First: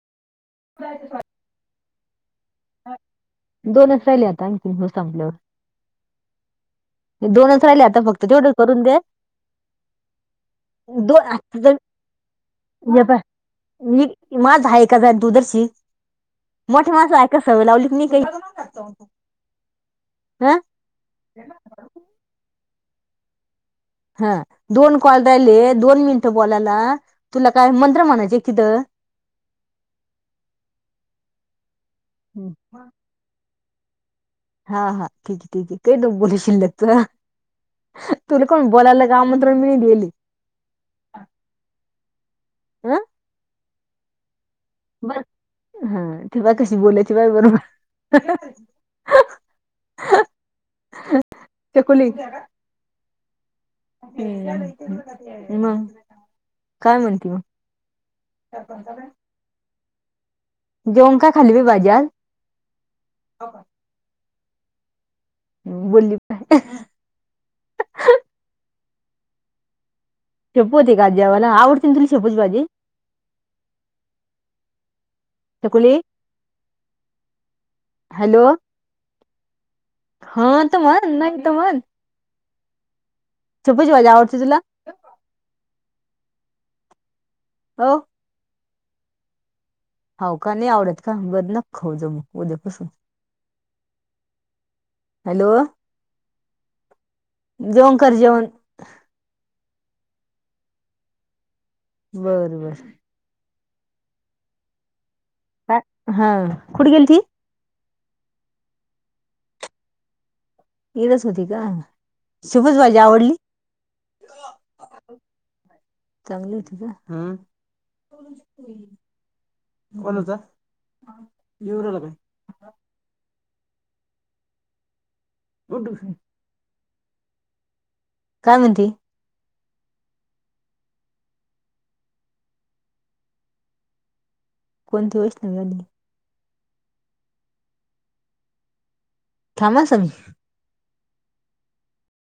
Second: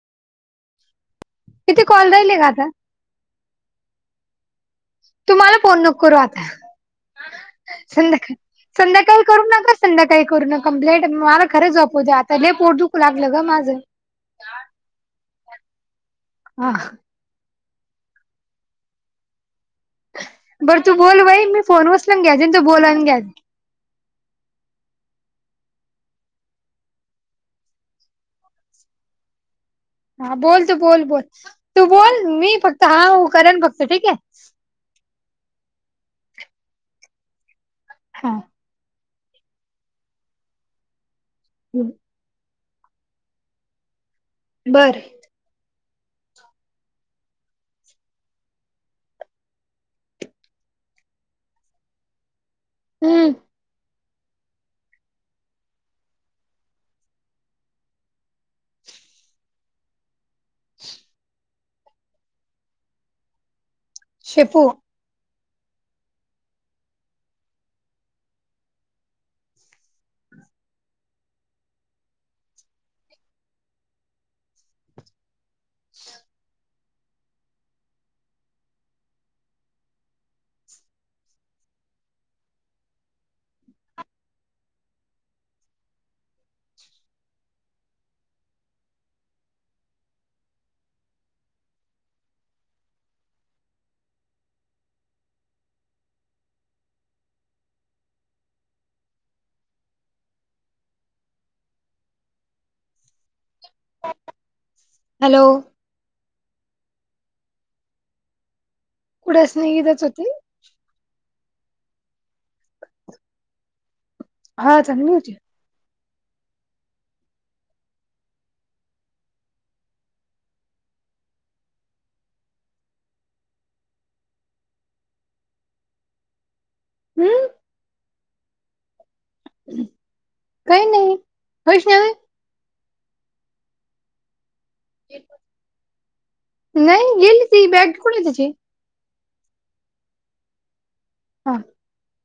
[unintelligible] किती कॉल राहिले ग आता? दोनच राहिले आता आणखीन हे संपल्यावर. तुम्हाला फोन नको करू आता. ते दोनच राहिले आता फक्त संध्याकाळी तेवढंच. संध्याकाळी करू नका, संध्याकाळी करू नका. [unintelligible] दोन मला आता खरं जर झोपू दे आता. लई पोट दुखु हे पाय, लागलं ग माझं. मी माझं आहे का दुदर्शी हा मोठे माणसात काय सवय लावलीच नाही काही. बरं तू बोल बाई मी फोन उचलून घे जाईन तू बोलून घे जा. हा दोन कॉल राहिले दोन मिनिटं बोलायला. तुला काय मंत्र म्हणायचे का तिथं? हा बोल तू बोल बोल. तू बोल मी फक्त हा हो करेन फक्त ठीक आहे? हा हा ठीक आहे ठीक आहे. ते दोघे बोलू शिल्लक हा तुला कोण बोलायला आमंत्रण नाही दिली. हम्म. हं. बरं. बर हा. तेव्हा कशी बोलती बाई बरोबर. ते कोणी हम्म. हम्म. मग काय म्हणते मग? [unintelligible] जेवण काय खाल्ली बाई भाजी आज? शेपू. हम्म बोलली पाय. शेपू होती काय आज जेवायला? आवडते ना तुला शेपूची भाजी? छकुली हॅलो. हा तर म्हण, नाही तर म्हण. शेपूची भाजी आवडते तुला? हो. हो का, नाही आवडत का? बर नको खात जाऊ मग उद्यापासून. हॅलो. जेवण कर जेवण. बर बर. हॅलो. हा कुठं गेलती? कुठेच नाही इथंच होती. इथंच होती का‌. शेपूची भाजी आवडली? हा चांगली होती चांगली होती का? हम्म. कोण होत युवराला काय. [unintelligible] हम्म. काय म्हणती. काही नाही वैष्णवी. कोणती वैष्णवी आली. नाही गेली ती बॅग कुठेये तिची थांब हा समी. हा